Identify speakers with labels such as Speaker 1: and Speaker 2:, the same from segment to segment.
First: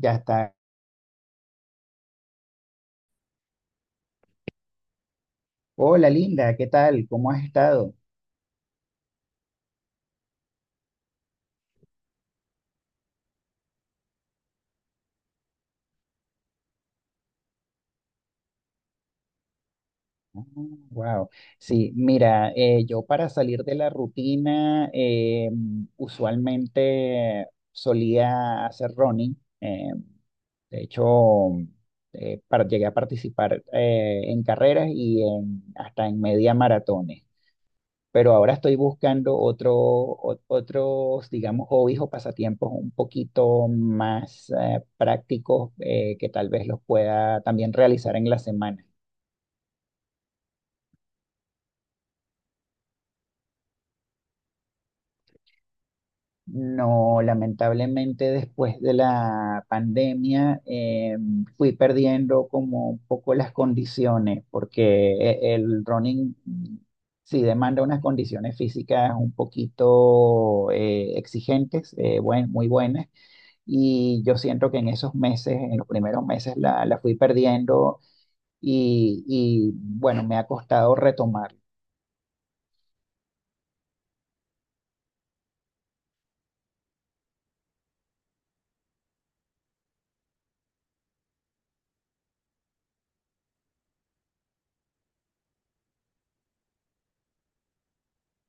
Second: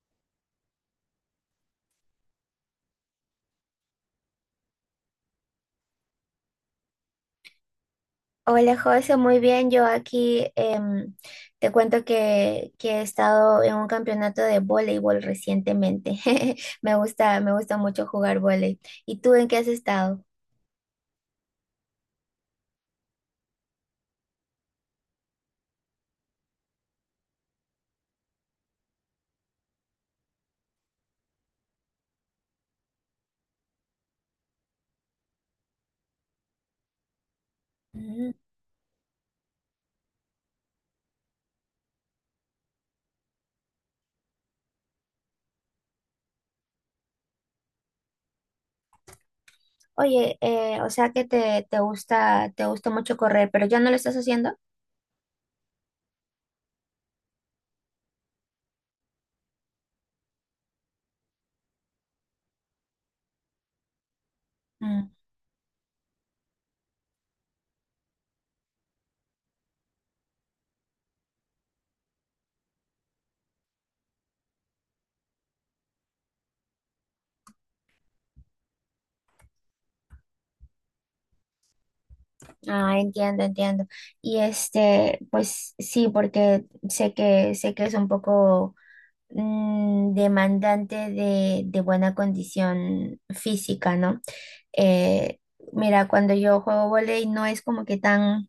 Speaker 1: Ya está. Hola, Linda, ¿qué tal? ¿Cómo has estado?
Speaker 2: Hola José, muy bien. Yo aquí te cuento que he estado en un campeonato de voleibol recientemente. Me gusta mucho jugar voleibol. ¿Y tú en qué has estado?
Speaker 1: Wow. Sí, mira, yo para salir de la rutina, usualmente solía hacer running. De hecho, llegué a participar en carreras hasta en media maratón.
Speaker 2: Mm.
Speaker 1: Pero ahora estoy buscando otro, otros, digamos, hobbies o pasatiempos un poquito más prácticos que tal vez los pueda también realizar en la semana.
Speaker 2: Oye, o sea que te gusta mucho correr, pero ya no lo estás haciendo.
Speaker 1: No, lamentablemente después de la pandemia fui perdiendo como un poco las condiciones,
Speaker 2: Mm.
Speaker 1: porque el running sí demanda unas condiciones físicas un poquito exigentes, muy buenas, y yo siento que en esos meses, en los primeros meses, la fui perdiendo y bueno, me ha costado retomar.
Speaker 2: Ah, entiendo, entiendo. Y este, pues sí, porque sé que es un poco demandante de buena condición física, ¿no? Eh, Mira, cuando yo juego vóley no es como que tan,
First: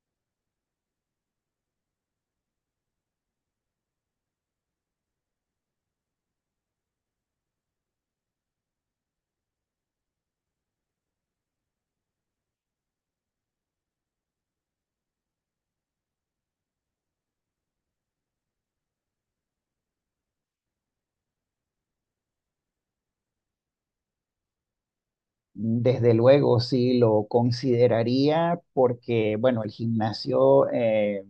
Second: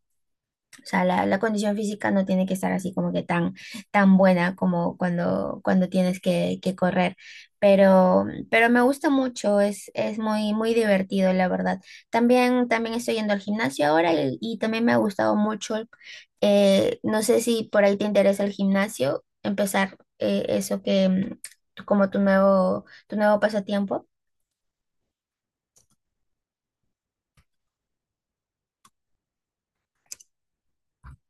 Speaker 2: o sea, la condición física no tiene que estar así como que tan, tan buena como cuando tienes que correr. Pero me gusta mucho, es muy, muy divertido, la verdad. También estoy yendo al gimnasio ahora y también me ha gustado mucho. No sé si por ahí te interesa el gimnasio, empezar eso que como tu nuevo pasatiempo.
Speaker 1: Desde luego, sí, lo consideraría porque, bueno, el gimnasio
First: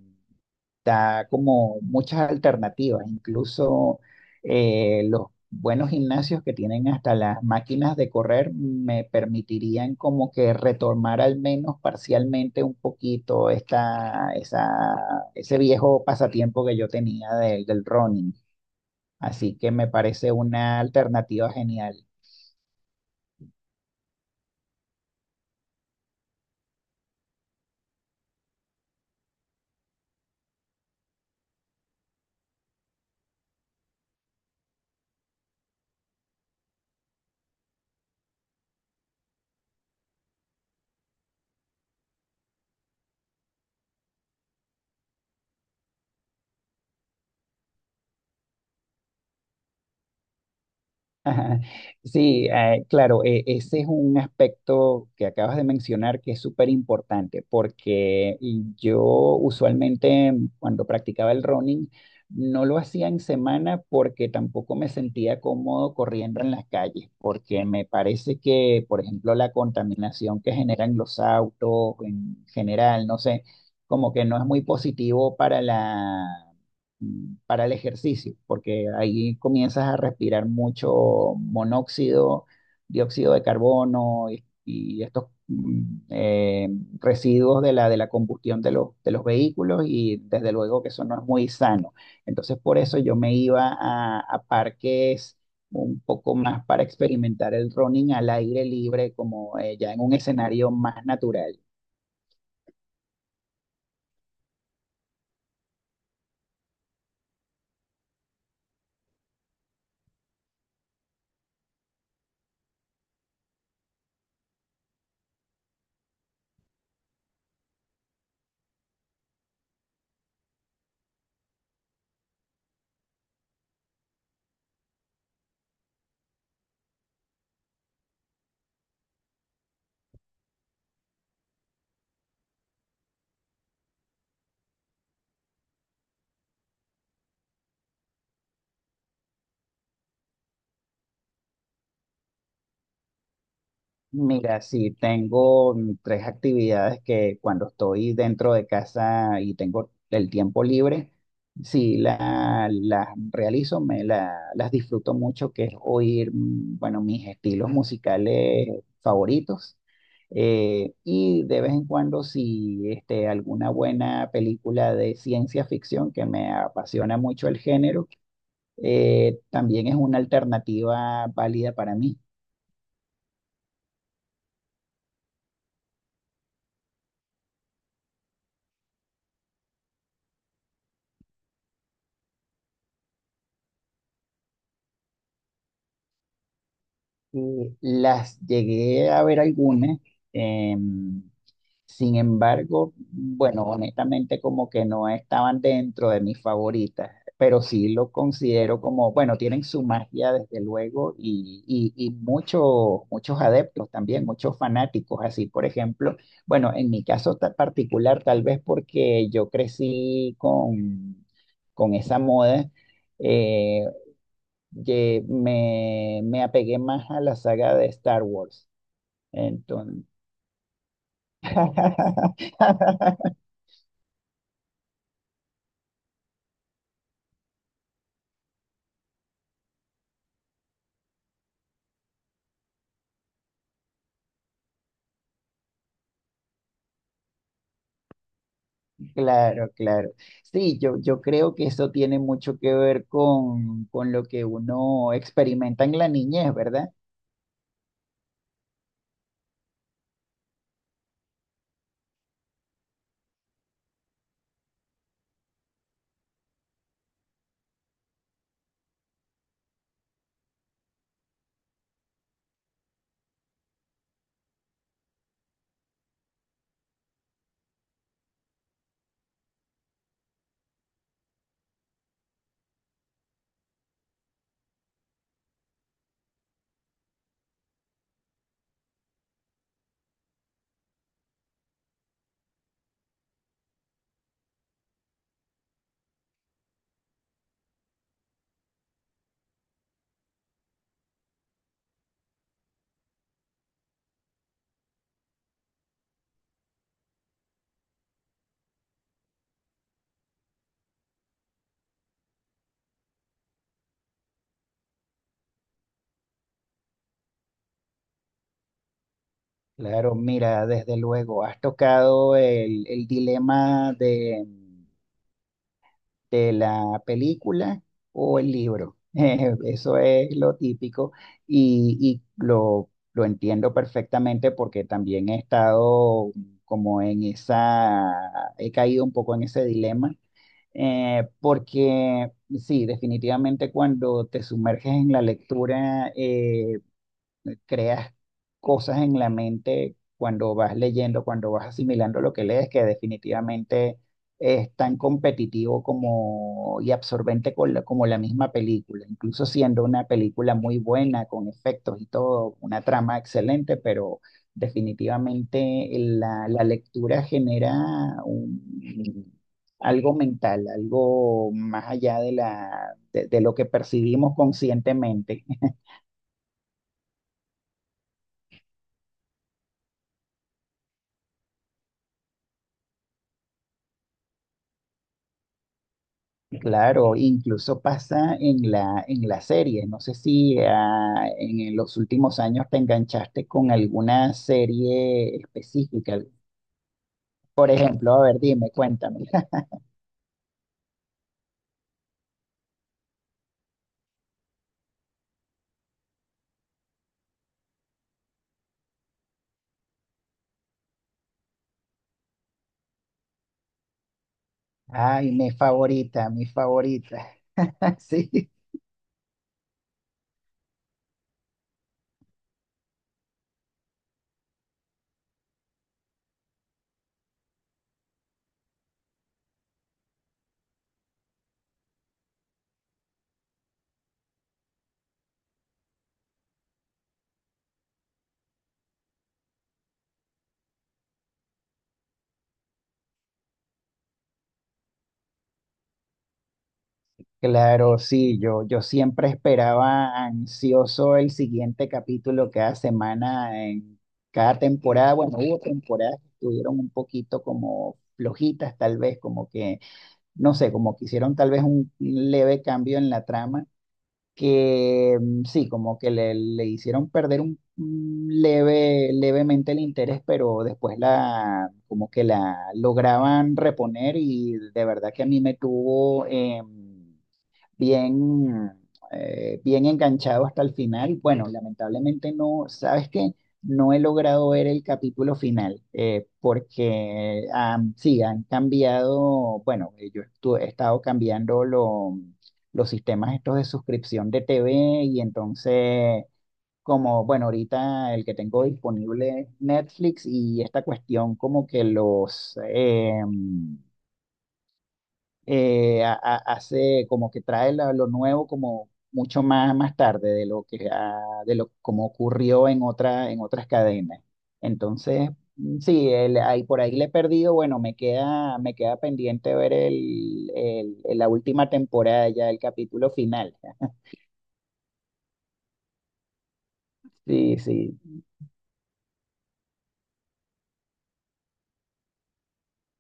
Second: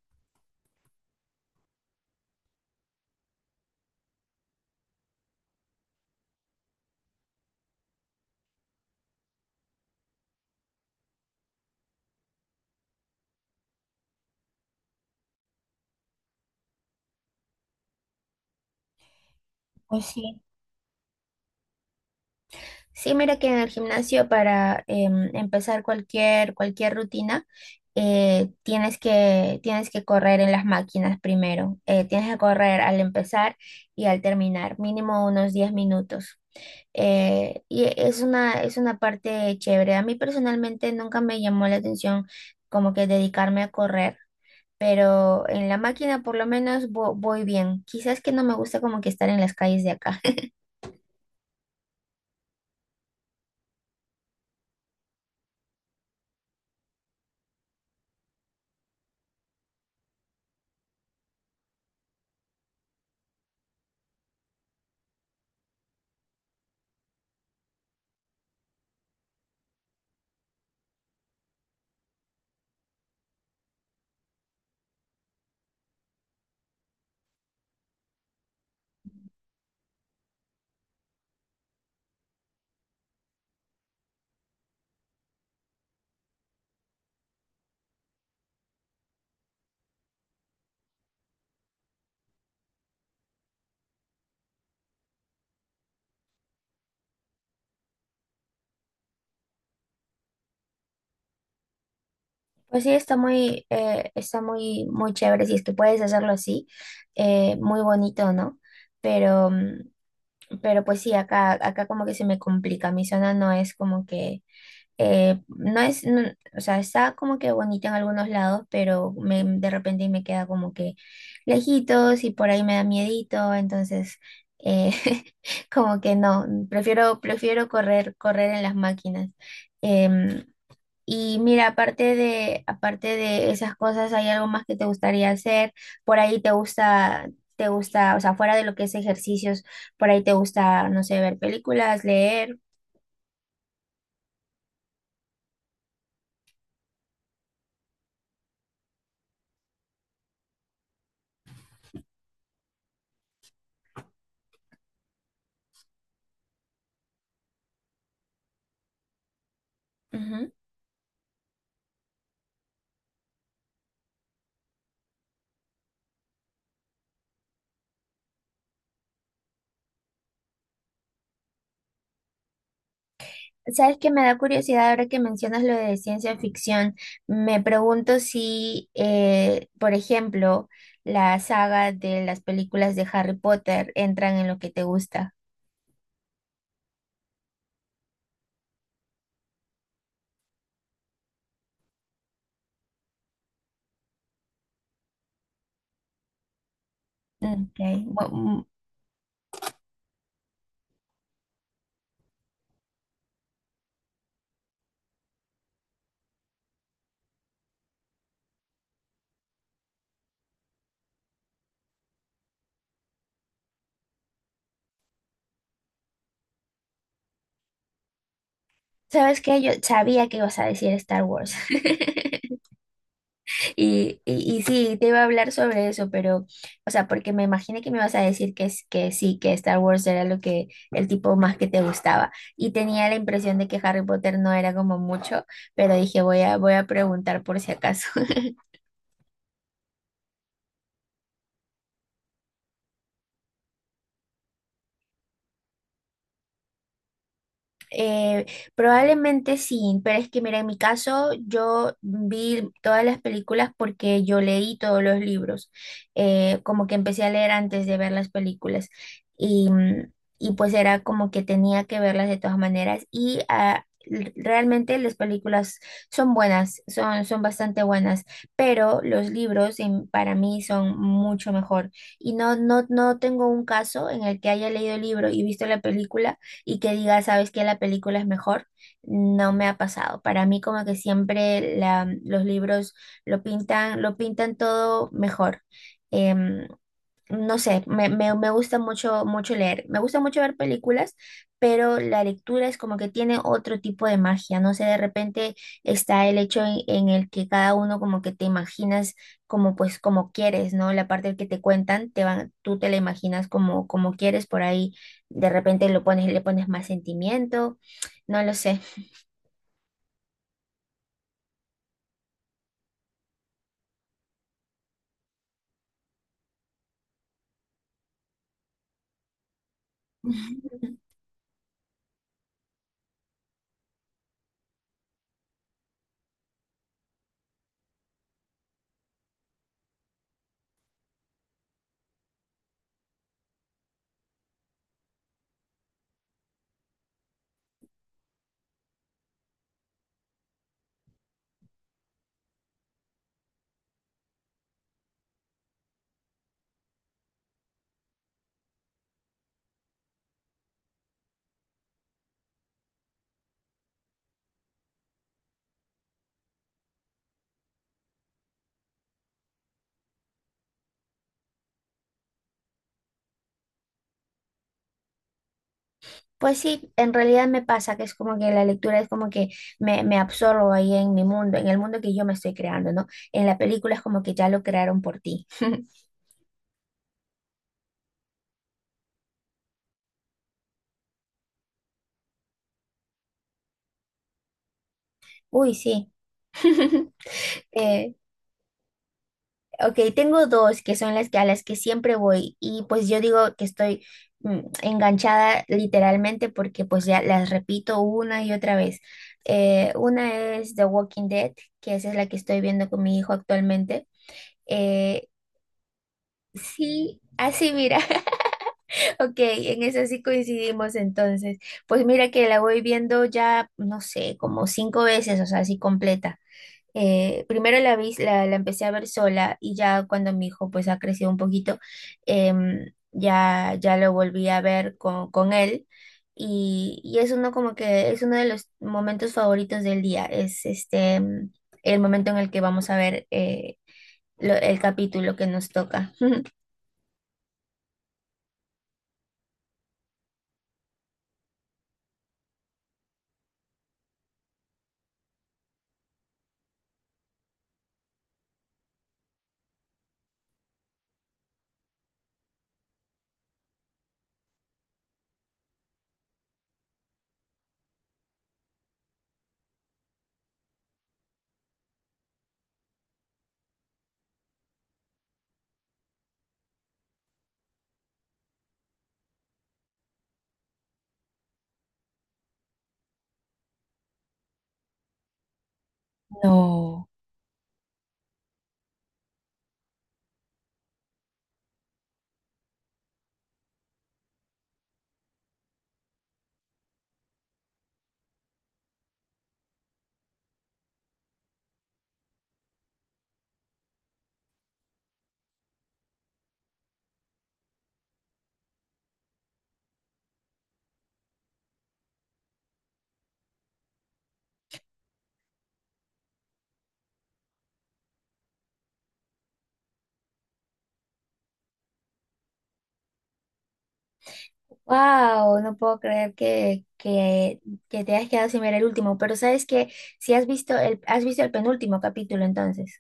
Speaker 1: da como muchas alternativas, incluso los buenos gimnasios que tienen hasta las máquinas de correr me permitirían como que retomar al menos parcialmente un poquito esta, esa, ese viejo pasatiempo que yo tenía del running. Así que me
Speaker 2: Pues
Speaker 1: parece
Speaker 2: sí.
Speaker 1: una alternativa genial.
Speaker 2: Sí, mira que en el gimnasio para empezar cualquier rutina, tienes que correr en las máquinas primero. Tienes que correr al empezar y al terminar, mínimo unos 10 minutos. Y es una parte chévere. A mí personalmente nunca me llamó la atención como que dedicarme a correr, pero en la máquina por lo menos voy bien. Quizás que no me gusta como que estar en las calles de acá.
Speaker 1: Ajá. Sí, claro, ese es un aspecto que acabas de mencionar que es súper importante, porque y yo usualmente cuando practicaba el running no lo hacía en semana porque tampoco me sentía cómodo corriendo en las calles, porque me parece que, por ejemplo, la contaminación que generan los autos en general, no sé, como que no es muy positivo para la, para el ejercicio, porque ahí comienzas a respirar mucho monóxido, dióxido de carbono y estos eh, residuos de de la combustión de de los vehículos, y desde luego que eso no es muy sano. Entonces por eso yo me iba a parques un poco más para experimentar el running al aire libre, como ya en un escenario más natural.
Speaker 2: Pues sí, está está muy, muy chévere si es que puedes hacerlo así, muy bonito, ¿no? Pero, mm, pero pues sí, acá como que se me complica. Mi zona no es como que. No es, no-, o sea, está como que bonita en algunos lados, pero de repente me queda como que lejitos y por ahí me da miedito. Entonces eh, como que no, prefiero correr, correr en las máquinas. Em, y mira, aparte de, esas cosas, ¿hay algo más que te gustaría hacer? Por ahí te gusta, o sea, fuera de lo que es ejercicios, por ahí te gusta, no sé, ver películas, leer.
Speaker 1: Mira, sí, tengo tres actividades que cuando estoy dentro de casa y tengo el tiempo libre, sí, las realizo, me las disfruto mucho, que es oír, bueno, mis estilos musicales favoritos. Y de vez en cuando, si este, alguna buena película de ciencia ficción, que me apasiona mucho el género, también es una alternativa válida para mí.
Speaker 2: Sabes que me da curiosidad ahora que mencionas lo de ciencia ficción. Me pregunto si, por ejemplo, la saga de las películas de Harry Potter entran en lo que te gusta.
Speaker 1: Las llegué a ver algunas, em, sin embargo, bueno, honestamente como que no estaban dentro de mis favoritas,
Speaker 2: Mm,
Speaker 1: pero
Speaker 2: ok.
Speaker 1: sí lo
Speaker 2: Bu- mm,
Speaker 1: considero como, bueno, tienen su magia desde luego y muchos, muchos adeptos también, muchos fanáticos, así por ejemplo, bueno, en mi caso particular, tal vez porque yo crecí con esa moda. eh, que me apegué más a la saga de Star Wars.
Speaker 2: ¿Sabes qué? Yo
Speaker 1: Entonces,
Speaker 2: sabía que ibas a decir Star Wars. Y sí, te iba a hablar sobre eso, pero, o sea, porque me imaginé que me ibas a decir que sí, que Star Wars era lo que, el tipo más que te gustaba. Y tenía la impresión de que Harry Potter no era como mucho, pero dije, voy a preguntar por si acaso.
Speaker 1: claro, claro. Sí, yo creo que eso tiene mucho que ver con lo que uno experimenta en la niñez, ¿verdad?
Speaker 2: Eh, Probablemente sí, pero es que mira, en mi caso yo vi todas las películas porque yo leí todos los libros, como que empecé a leer antes de ver las películas y, mm, y pues era como que tenía que verlas de todas maneras y realmente las películas son buenas, son bastante buenas, pero los libros para mí son mucho mejor y no tengo un caso en el que haya leído el libro y visto la película y que diga, sabes que la película es mejor. No me ha pasado. Para mí como que siempre los libros lo pintan todo mejor. Em, no sé, me gusta mucho, mucho leer. Me gusta mucho ver películas, pero la lectura es como que tiene otro tipo de magia. No sé, de repente está el hecho en, el que cada uno como que te imaginas como pues como quieres, ¿no? La parte que te cuentan, te van, tú te la imaginas como quieres por ahí. De repente lo pones, le pones más sentimiento, no lo sé.
Speaker 1: Claro, mira, desde luego, has tocado el dilema de la película o el libro. Eso es lo típico y, y lo entiendo perfectamente porque también he estado como en esa, he caído un poco en ese dilema, porque sí, definitivamente cuando te sumerges en la lectura, creas cosas en la mente cuando vas leyendo, cuando vas asimilando lo que lees, que definitivamente es tan competitivo como, y absorbente con como la misma película, incluso siendo una película muy buena, con efectos y todo, una trama excelente, pero definitivamente la lectura genera un, algo mental, algo más allá de la, de lo que percibimos conscientemente.
Speaker 2: Pues sí, en realidad me pasa que es como que la lectura es como que me absorbo ahí en mi mundo, en el mundo que yo me estoy creando, ¿no? En la película es como que ya lo crearon por ti.
Speaker 1: Claro, incluso pasa en la serie. No sé si en los últimos años te enganchaste con alguna serie
Speaker 2: Uy, sí.
Speaker 1: específica. Por ejemplo,
Speaker 2: Eh,
Speaker 1: a ver, dime, cuéntame.
Speaker 2: ok, tengo dos que son las que a las que siempre voy y pues yo digo que estoy enganchada literalmente porque pues ya las repito una y otra vez. Una es The Walking Dead, que esa es la que estoy viendo con mi hijo actualmente. Eh,
Speaker 1: Ay, mi favorita, mi favorita.
Speaker 2: sí, así mira.
Speaker 1: Sí,
Speaker 2: Ok, en eso sí coincidimos entonces. Pues mira que la voy viendo ya, no sé, como cinco veces, o sea, así completa. Primero la vi, la empecé a ver sola y ya cuando mi hijo pues ha crecido un poquito, ya lo volví a ver con, él y es uno como que es uno de los momentos favoritos del día, es este, el momento en el que vamos a ver el capítulo que nos toca.
Speaker 1: claro, sí, yo siempre esperaba ansioso el siguiente capítulo cada semana en cada temporada. Bueno, hubo temporadas que estuvieron un poquito como flojitas, tal vez, como que no sé, como que hicieron tal vez un leve cambio en la trama, que sí, como que le hicieron perder un levemente el interés, pero después la, como que la lograban reponer y de verdad que a mí me tuvo bien, bien enganchado hasta el final. Bueno, lamentablemente no, ¿sabes qué? No he logrado ver el capítulo final porque sí, han cambiado, bueno, he estado cambiando los sistemas estos de suscripción de TV, y entonces, como, bueno, ahorita el que tengo disponible es Netflix, y esta cuestión como que los hace como que trae lo nuevo como mucho más, más tarde de lo que de lo como ocurrió en otra, en otras cadenas. Entonces, sí, el, ahí, por ahí le he perdido, bueno, me queda pendiente ver la última temporada, ya el capítulo final.
Speaker 2: Wow, no puedo creer que,
Speaker 1: Sí,
Speaker 2: que,
Speaker 1: sí.
Speaker 2: que te hayas quedado sin ver el último, pero sabes que, si has visto el penúltimo capítulo entonces,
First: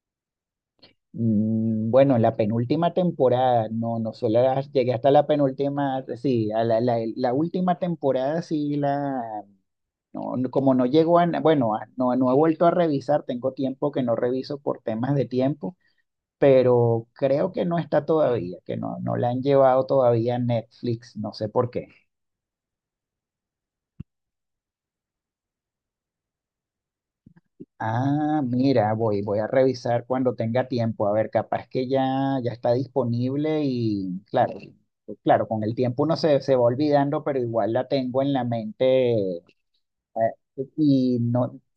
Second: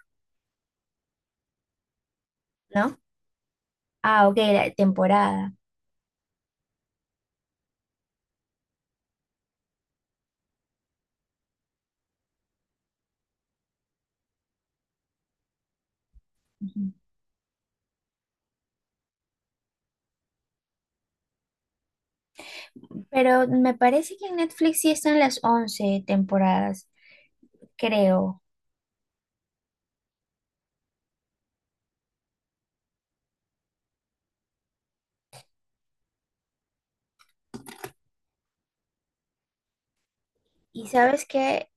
Speaker 1: Mm, bueno, la penúltima
Speaker 2: ¿no?
Speaker 1: temporada, no, no
Speaker 2: Ah,
Speaker 1: solo
Speaker 2: ok, la
Speaker 1: llegué hasta la
Speaker 2: temporada.
Speaker 1: penúltima, sí, a la, la, la última temporada sí la. No, como no llegó a, bueno, no, no he vuelto a revisar, tengo tiempo que no reviso por temas de tiempo,
Speaker 2: Ujú.
Speaker 1: pero creo que no está todavía, que no, no la han llevado todavía a Netflix, no sé por qué.
Speaker 2: Pero me parece que en Netflix sí están las 11 temporadas,
Speaker 1: Ah,
Speaker 2: creo.
Speaker 1: mira, voy, voy a revisar cuando tenga tiempo, a ver, capaz que ya, ya está disponible y claro, claro, con el tiempo uno se, se va olvidando, pero igual la tengo en la mente, eh,
Speaker 2: Y
Speaker 1: y
Speaker 2: sabes
Speaker 1: no,
Speaker 2: que.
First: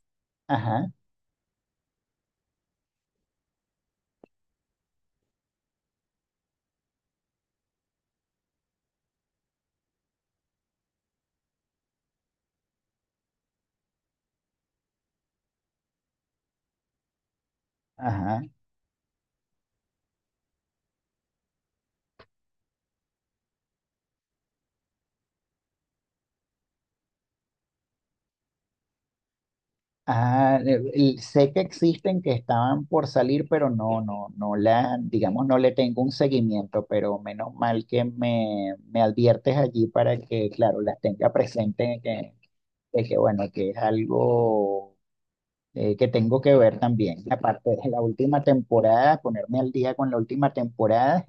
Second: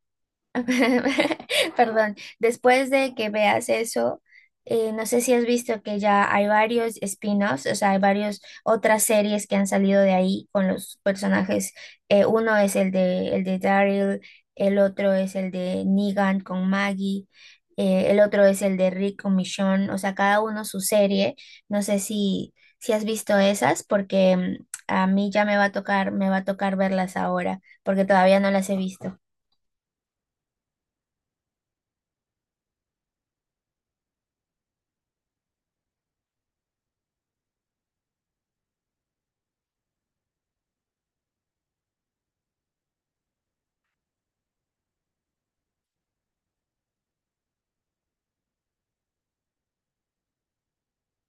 Speaker 1: ajá,
Speaker 2: Perdón, después de que veas eso, no sé si has visto que ya hay varios spin-offs, o sea, hay varias otras series que han salido de ahí con los personajes. Uno es el de, Daryl, el otro es el de Negan con Maggie, el
Speaker 1: ajá.
Speaker 2: otro es el de Rick con Michonne, o sea, cada uno su serie. No sé si has visto esas, porque a mí ya me va a tocar verlas ahora, porque todavía no las he visto.
Speaker 1: Ah, sé que existen, que estaban por salir, pero no, no, no la, digamos, no le tengo un seguimiento, pero menos mal que me adviertes allí para que, claro, las tenga presente, que, de que bueno, que es algo que tengo que ver también. Aparte de la última temporada, ponerme al día con la última temporada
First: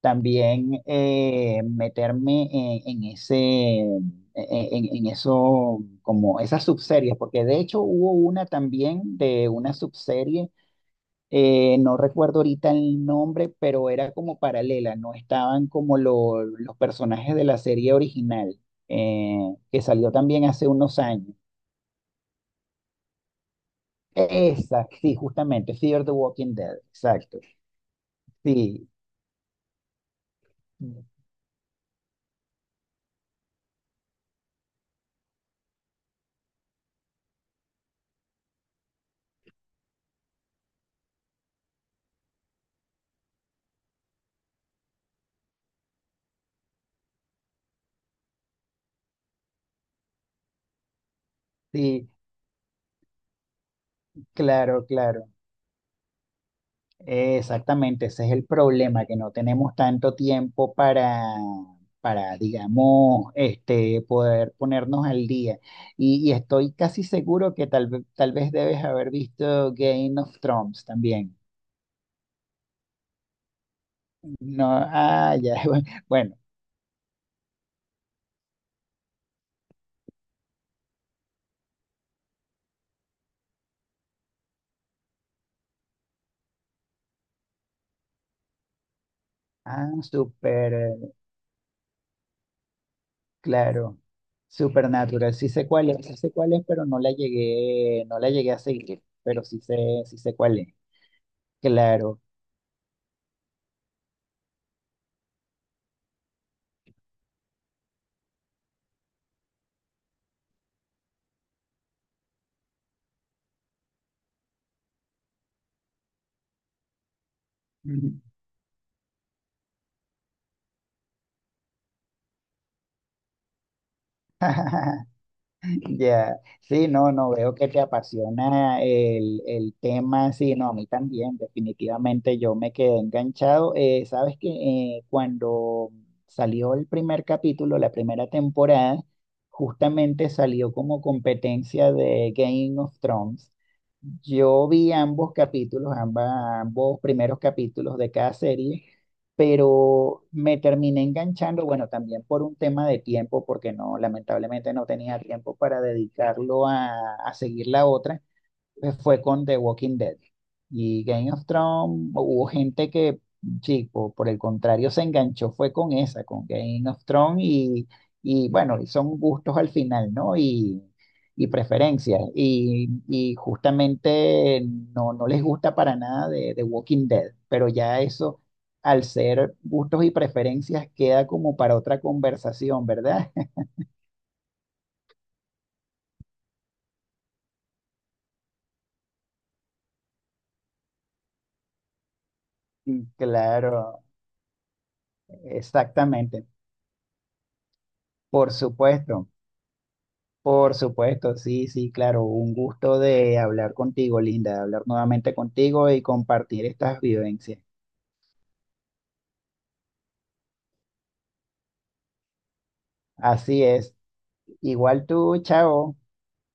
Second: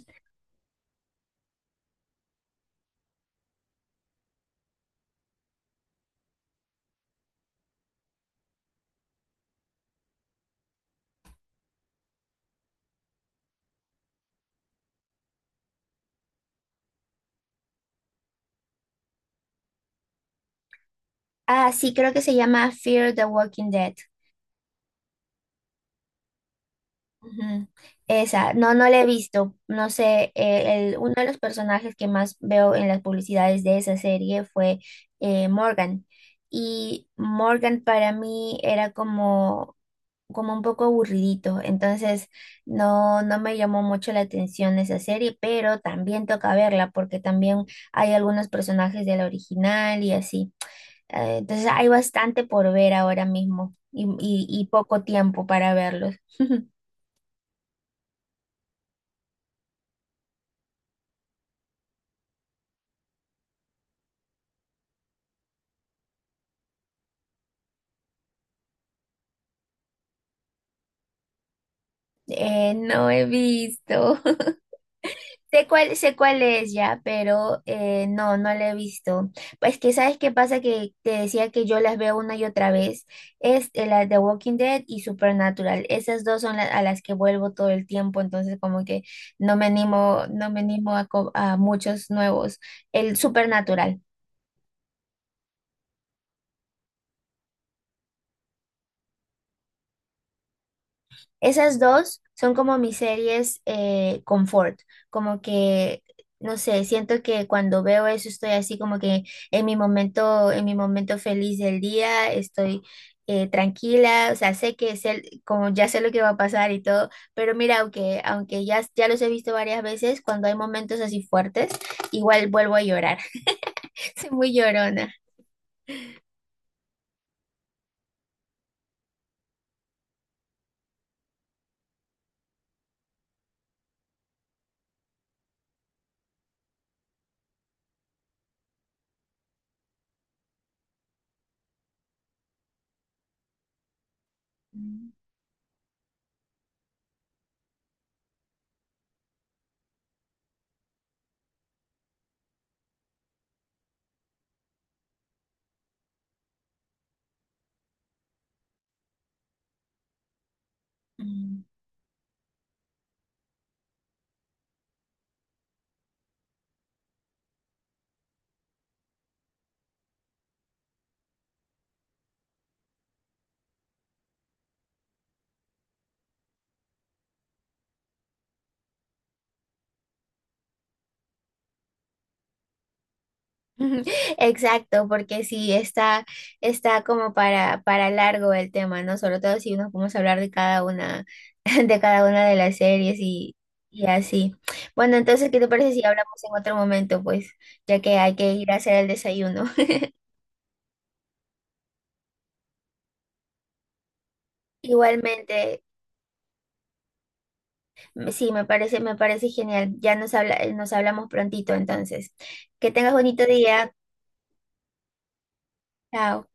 Speaker 1: también meterme en ese, en eso, como esas subseries, porque de hecho hubo una también de una subserie, no recuerdo ahorita el nombre, pero era como paralela, no estaban como los personajes de la serie original, eh, que salió también hace unos años.
Speaker 2: Ah, sí, creo que se llama Fear the Walking Dead.
Speaker 1: Esa, sí, justamente, Fear the Walking Dead, exacto.
Speaker 2: Ujú. Esa, no
Speaker 1: Sí,
Speaker 2: la he visto. No sé, uno de los personajes que más veo en las publicidades de esa serie fue Morgan. Y Morgan para mí era como un poco aburridito. Entonces, no me llamó mucho la atención esa serie, pero también toca verla porque también hay algunos personajes de la original y así. Entonces hay
Speaker 1: sí,
Speaker 2: bastante por ver ahora mismo y
Speaker 1: claro,
Speaker 2: poco
Speaker 1: claro.
Speaker 2: tiempo para verlos.
Speaker 1: Exactamente, ese es el problema, que no tenemos tanto tiempo para, digamos, este, poder ponernos al día. Y estoy casi seguro que tal, tal vez debes haber visto Game of Thrones también.
Speaker 2: No he visto.
Speaker 1: No, ah, ya,
Speaker 2: Sé cuál, sé
Speaker 1: bueno,
Speaker 2: cuál es ya, pero no la he visto. Pues que sabes qué pasa que te decía que yo las veo una y otra vez. Es la de Walking Dead y Supernatural. Esas dos son las a las que vuelvo todo el tiempo, entonces como que no me
Speaker 1: ah,
Speaker 2: animo, no me
Speaker 1: súper,
Speaker 2: animo a, co- a muchos nuevos. El
Speaker 1: claro,
Speaker 2: Supernatural.
Speaker 1: Supernatural, sí sé cuál es, sí sé cuál es, pero no la llegué, no la llegué a seguir, pero sí sé cuál es,
Speaker 2: Esas
Speaker 1: claro.
Speaker 2: dos son como mis series confort, como que, no sé, siento que cuando veo eso estoy así como que en mi momento feliz del día, estoy tranquila, o sea, sé que es como ya sé lo que va a pasar y todo, pero mira, aunque ya, los he visto varias veces, cuando hay momentos así fuertes, igual vuelvo a llorar. Soy muy llorona.
Speaker 1: Ya, sí, no, no, veo que te apasiona el tema, sí, no, a mí también, definitivamente yo me quedé enganchado. Sabes que cuando salió el primer capítulo, la primera temporada, justamente salió como competencia de Game of Thrones. Yo vi ambos capítulos, ambas, ambos primeros capítulos de cada serie, pero me terminé enganchando, bueno, también por un tema de tiempo, porque no, lamentablemente no tenía tiempo para dedicarlo a seguir la otra, fue con The Walking Dead. Y Game of
Speaker 2: Mm.
Speaker 1: Thrones, hubo gente que, chico, por el contrario, se enganchó, fue con esa, con Game of Thrones, y bueno, y son gustos al final, ¿no? Y preferencias. Y justamente no, no les gusta para nada de, de Walking Dead, pero ya eso, al ser gustos y preferencias, queda como para otra conversación, ¿verdad?
Speaker 2: Ujú. Exacto, porque sí, está como para largo el tema, ¿no? Sobre todo si nos podemos hablar de cada una, de cada una de las series, y,
Speaker 1: Claro,
Speaker 2: y así. Bueno, entonces, ¿qué te parece si hablamos
Speaker 1: exactamente.
Speaker 2: en otro momento? Pues, ya que hay que
Speaker 1: Por
Speaker 2: ir a hacer el
Speaker 1: supuesto.
Speaker 2: desayuno.
Speaker 1: Por supuesto, sí, sí, claro. Un gusto de hablar contigo, Linda, de hablar nuevamente
Speaker 2: Igualmente,
Speaker 1: contigo y compartir estas vivencias.
Speaker 2: sí, me parece, genial. Ya nos hablamos prontito, entonces. Que tengas bonito
Speaker 1: Así
Speaker 2: día.
Speaker 1: es. Igual tú, chao.
Speaker 2: Chao.